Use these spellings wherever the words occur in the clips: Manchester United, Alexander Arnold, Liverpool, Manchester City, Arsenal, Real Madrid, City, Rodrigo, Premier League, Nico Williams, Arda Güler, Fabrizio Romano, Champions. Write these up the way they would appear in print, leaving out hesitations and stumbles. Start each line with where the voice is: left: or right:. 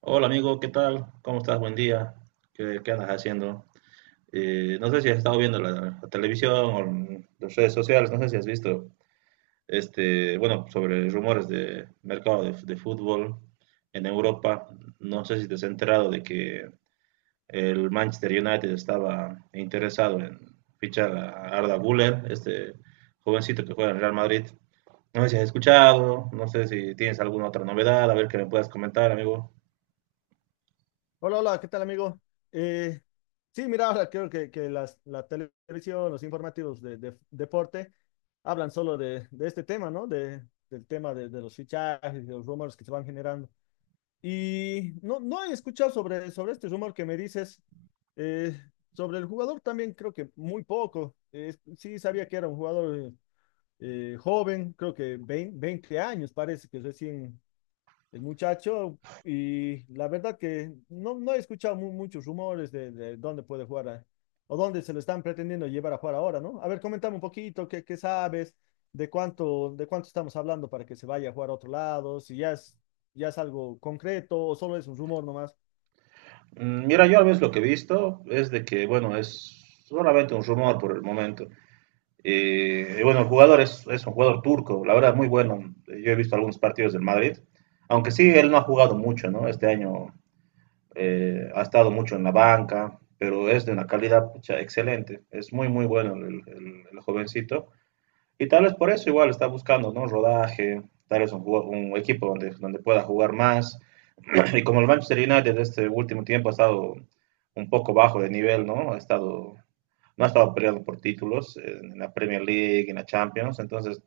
right: Hola amigo, ¿qué tal? ¿Cómo estás? Buen día. ¿Qué andas haciendo? No sé si has estado viendo la televisión o en las redes sociales, no sé si has visto, bueno, sobre rumores de mercado de fútbol en Europa. No sé si te has enterado de que el Manchester United estaba interesado en fichar a Arda Güler, este jovencito que juega en Real Madrid. No sé si has escuchado, no sé si tienes alguna otra novedad, a ver que me puedas comentar, amigo.
left: Hola, hola, ¿qué tal, amigo? Eh, sí, mira, ahora creo que la televisión, los informativos de deporte hablan solo de este tema, ¿no? Del tema de los fichajes, de los rumores que se van generando. Y no he escuchado sobre este rumor que me dices. Eh, Sobre el jugador también creo que muy poco. Sí, sabía que era un jugador joven, creo que 20 20 años, parece que recién el muchacho, y la verdad que no he escuchado muchos rumores de dónde puede jugar o dónde se lo están pretendiendo llevar a jugar ahora, ¿no? A ver, comentame un poquito, ¿ qué sabes? ¿ de cuánto estamos hablando para que se vaya a jugar a otro lado? Si ya es, ya es algo concreto o solo es un rumor nomás.
right: Mira, yo a veces lo que he visto es de que, bueno, es solamente un rumor por el momento. Y bueno, el jugador es un jugador turco, la verdad, muy bueno. Yo he visto algunos partidos del Madrid, aunque sí, él no ha jugado mucho, ¿no? Este año ha estado mucho en la banca, pero es de una calidad pucha, excelente. Es muy, muy bueno el jovencito. Y tal vez por eso igual está buscando, ¿no? Rodaje, tal vez un equipo donde pueda jugar más. Y como el Manchester United este último tiempo ha estado un poco bajo de nivel, ¿no? No ha estado peleando por títulos en la Premier League, en la Champions, entonces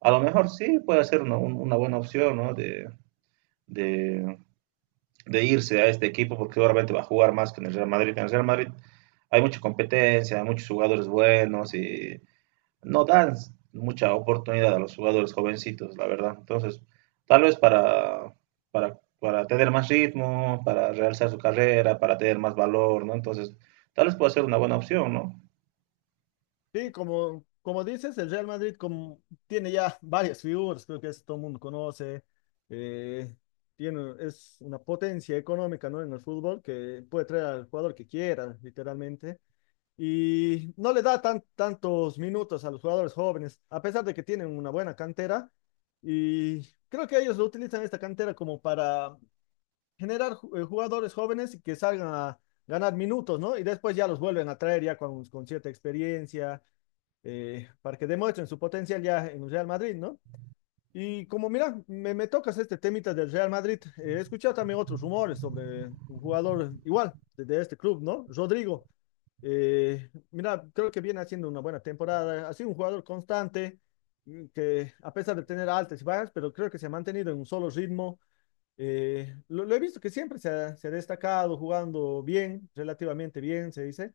right: a lo mejor sí puede ser una buena opción, ¿no? De, de irse a este equipo porque seguramente va a jugar más que en el Real Madrid. En el Real Madrid hay mucha competencia, hay muchos jugadores buenos y no dan mucha oportunidad a los jugadores jovencitos, la verdad. Entonces, tal vez para tener más ritmo, para realzar su carrera, para tener más valor, ¿no? Entonces, tal vez pueda ser una buena opción, ¿no?
left: Sí, como, como dices, el Real Madrid como, tiene ya varias figuras, creo que eso todo el mundo conoce. eh, Tiene, es una potencia económica, ¿no? En el fútbol que puede traer al jugador que quiera, literalmente. Y no le da tan, tantos minutos a los jugadores jóvenes, a pesar de que tienen una buena cantera. Y creo que ellos lo utilizan esta cantera como para generar jugadores jóvenes que salgan a ganar minutos, ¿no? Y después ya los vuelven a traer ya con cierta experiencia para que demuestren su potencial ya en el Real Madrid, ¿no? Y como mira, me tocas este temita del Real Madrid, he escuchado también otros rumores sobre un jugador igual de este club, ¿no? Rodrigo. Mira, creo que viene haciendo una buena temporada, ha sido un jugador constante, que a pesar de tener altas y bajas, pero creo que se ha mantenido en un solo ritmo. Lo he visto que se ha destacado jugando bien, relativamente bien, se dice.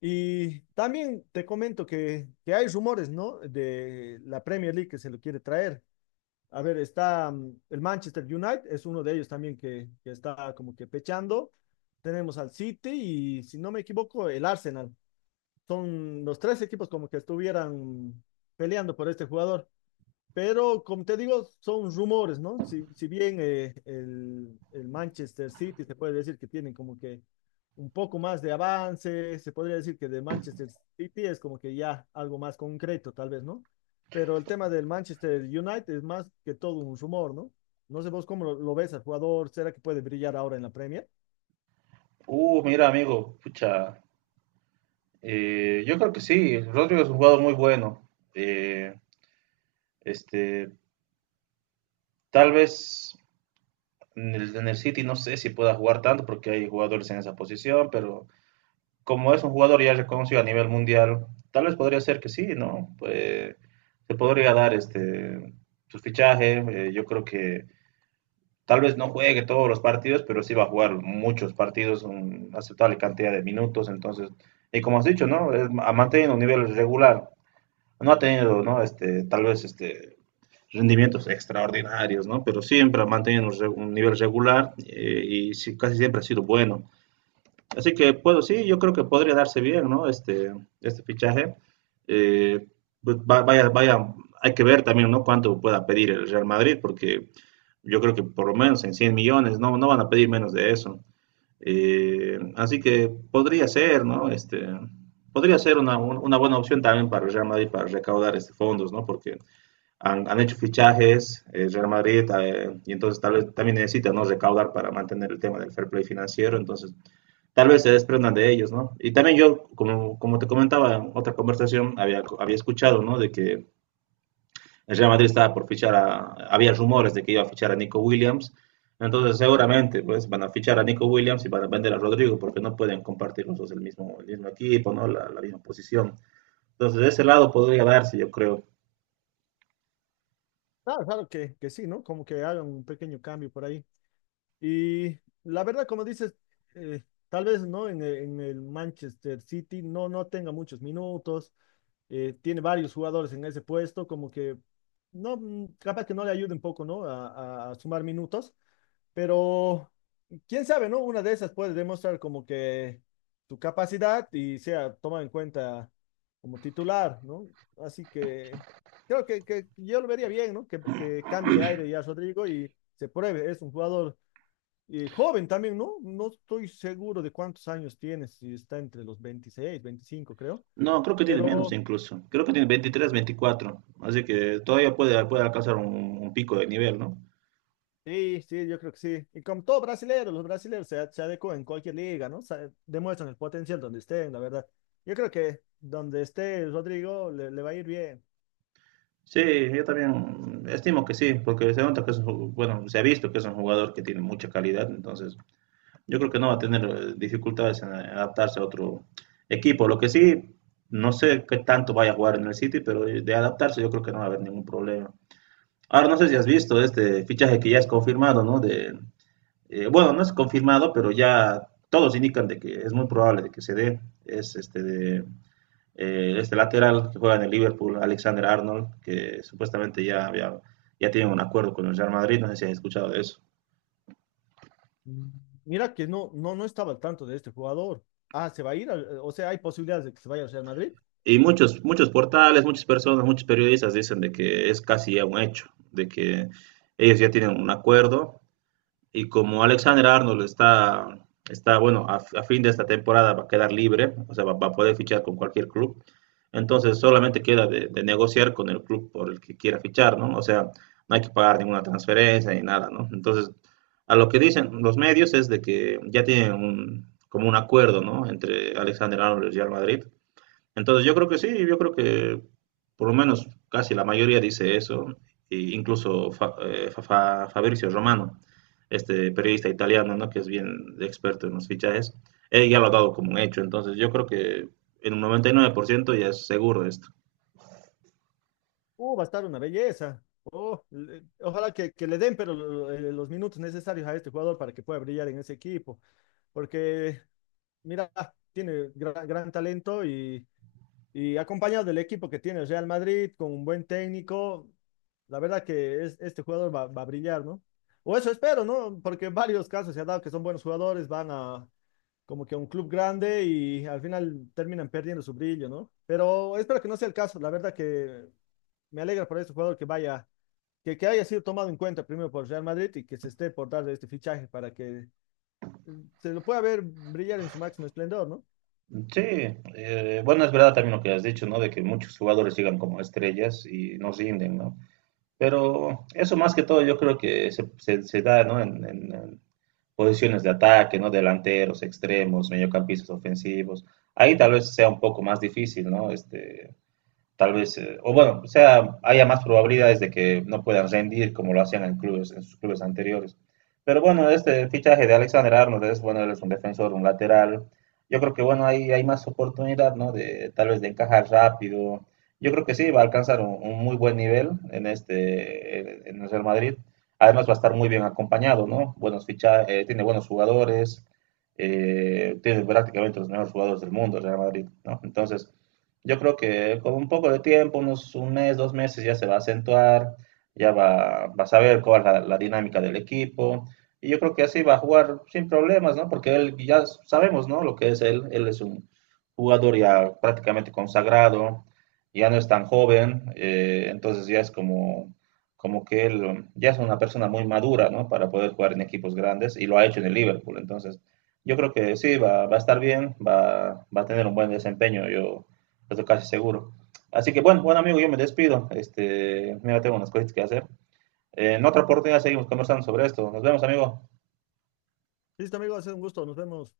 left: Y también te comento que hay rumores, ¿no? De la Premier League que se lo quiere traer. A ver, está el Manchester United, es uno de ellos también que está como que pechando. Tenemos al City y, si no me equivoco, el Arsenal. Son los tres equipos como que estuvieran peleando por este jugador. Pero como te digo, son rumores, ¿no? Si bien el Manchester City se puede decir que tienen como que un poco más de avance, se podría decir que de Manchester City es como que ya algo más concreto, tal vez, ¿no? Pero el tema del Manchester United es más que todo un rumor, ¿no? No sé vos cómo lo ves al jugador, ¿será que puede brillar ahora en la Premier?
right: Mira, amigo, pucha, yo creo que sí, Rodrigo es un jugador muy bueno. Este, tal vez en en el City no sé si pueda jugar tanto porque hay jugadores en esa posición, pero como es un jugador ya reconocido a nivel mundial, tal vez podría ser que sí, ¿no? Pues, se podría dar este su fichaje. Yo creo que tal vez no juegue todos los partidos, pero sí va a jugar muchos partidos, una aceptable cantidad de minutos. Entonces, y como has dicho, ¿no? Ha mantenido un nivel regular. No ha tenido, ¿no? Tal vez este rendimientos extraordinarios, ¿no? Pero siempre ha mantenido un un nivel regular y sí, casi siempre ha sido bueno. Así que puedo, sí, yo creo que podría darse bien, ¿no? Este fichaje. Eh, pues vaya, vaya, hay que ver también, ¿no? Cuánto pueda pedir el Real Madrid, porque yo creo que por lo menos en 100 millones, no, no van a pedir menos de eso. Así que podría ser, ¿no? Podría ser una buena opción también para el Real Madrid para recaudar este fondos, ¿no? Porque han hecho fichajes, el Real Madrid, y entonces tal vez también necesita, ¿no? Recaudar para mantener el tema del fair play financiero, entonces tal vez se desprendan de ellos, ¿no? Y también yo, como te comentaba en otra conversación, había escuchado, ¿no? De que el Real Madrid estaba por fichar a, había rumores de que iba a fichar a Nico Williams, entonces seguramente pues van a fichar a Nico Williams y van a vender a Rodrigo porque no pueden compartir los dos el mismo equipo, ¿no? La misma posición. Entonces de ese lado podría darse, yo creo.
left: Claro, claro que sí, ¿no? Como que hagan un pequeño cambio por ahí. Y la verdad, como dices, eh, tal vez no en el, en el Manchester City no tenga muchos minutos, tiene varios jugadores en ese puesto, como que no, mm, capaz que no le ayude un poco, ¿no? A, a sumar minutos, pero quién sabe, ¿no? Una de esas puede demostrar como que su capacidad y sea tomada en cuenta como titular, ¿no? Así que creo que yo lo vería bien, ¿no? Que cambie de aire ya Rodrigo y se pruebe, es un jugador joven también, ¿no? No estoy seguro de cuántos años tiene, si está entre los 26, 25, creo.
right: No, creo que tiene menos
left: Pero
right: incluso. Creo que tiene 23, 24. Así que todavía puede, puede alcanzar un pico de nivel, ¿no?
left: sí, sí, yo creo que sí. Y como todo brasileño, los brasileños se adecuan en cualquier liga, ¿no? Se- demuestran el potencial donde estén, la verdad. Yo creo que donde esté Rodrigo le va a ir bien.
right: Sí, yo también estimo que sí, porque se nota que es un bueno, se ha visto que es un jugador que tiene mucha calidad, entonces yo creo que no va a tener dificultades en adaptarse a otro equipo. Lo que sí, no sé qué tanto vaya a jugar en el City, pero de adaptarse yo creo que no va a haber ningún problema. Ahora no sé si has visto este fichaje que ya es confirmado, ¿no? De, bueno, no es confirmado, pero ya todos indican de que es muy probable de que se dé. Es este de este lateral que juega en el Liverpool, Alexander Arnold, que supuestamente ya tienen un acuerdo con el Real Madrid, no sé si han escuchado de eso.
left: Mm. Mira que no estaba al tanto de este jugador. Ah, se va a ir, al- o sea, hay posibilidades de que se vaya al Real Madrid.
right: Y muchos portales, muchas personas, muchos periodistas dicen de que es casi ya un hecho, de que ellos ya tienen un acuerdo. Y como Alexander Arnold está bueno, a fin de esta temporada va a quedar libre, o sea, va a poder fichar con cualquier club. Entonces solamente queda de negociar con el club por el que quiera fichar, ¿no? O sea, no hay que pagar ninguna transferencia ni nada, ¿no? Entonces, a lo que dicen los medios es de que ya tienen un, como un acuerdo, ¿no? Entre Alexander Arnold y el Real Madrid. Entonces yo creo que sí, yo creo que por lo menos casi la mayoría dice eso, e incluso Fabrizio Romano, este periodista italiano, ¿no? Que es bien experto en los fichajes, él ya lo ha dado como un hecho, entonces yo creo que en un 99% ya es seguro esto.
left: Va a estar una belleza. Oh, le- ojalá que le den, pero los minutos necesarios a este jugador para que pueda brillar en ese equipo. Porque, mira, tiene gran talento y acompañado del equipo que tiene el Real Madrid, con un buen técnico, la verdad que es, este jugador va, va a brillar, ¿no? O eso espero, ¿no? Porque en varios casos se ha dado que son buenos jugadores, van a como que a un club grande y al final terminan perdiendo su brillo, ¿no? Pero espero que no sea el caso, la verdad que me alegra por este jugador que vaya, que haya sido tomado en cuenta primero por Real Madrid y que se esté por dar este fichaje para que eh, se lo pueda ver brillar en su máximo esplendor, ¿no?
right: Sí, bueno, es verdad también lo que has dicho, ¿no? De que muchos jugadores llegan como estrellas y no rinden, ¿no? Pero eso más que todo yo creo que se da, ¿no? en- en- Posiciones de ataque, ¿no? Delanteros, extremos, mediocampistas ofensivos. Ahí tal vez sea un poco más difícil, ¿no? O bueno, sea, haya más probabilidades de que no puedan rendir como lo hacían en clubes, en sus clubes anteriores. Pero bueno, este fichaje de Alexander Arnold es, bueno, él es un defensor, un lateral. Yo creo que, bueno, hay más oportunidad, ¿no? De, tal vez de encajar rápido. Yo creo que sí, va a alcanzar un muy buen nivel en este, en el Real Madrid. Además va a estar muy bien acompañado, ¿no? Buenos ficha tiene buenos jugadores, tiene prácticamente los mejores jugadores del mundo el Real Madrid, ¿no? Entonces, yo creo que con un poco de tiempo, unos un mes, dos meses, ya se va a acentuar, vas a ver cuál es la dinámica del equipo. Y yo creo que así va a jugar sin problemas, ¿no? Porque él ya sabemos, ¿no? Lo que es él. Él es un jugador ya prácticamente consagrado, ya no es tan joven, entonces ya es como, como que él ya es una persona muy madura, ¿no? Para poder jugar en equipos grandes y lo ha hecho en el Liverpool. Entonces, yo creo que sí, va a estar bien, va a tener un buen desempeño. Yo, eso casi seguro. Así que bueno, bueno amigo, yo me despido. Mira, tengo unas cositas que hacer. En otra oportunidad seguimos conversando sobre esto. Nos vemos, amigo.
left: Listo, amigos, es un gusto. Nos vemos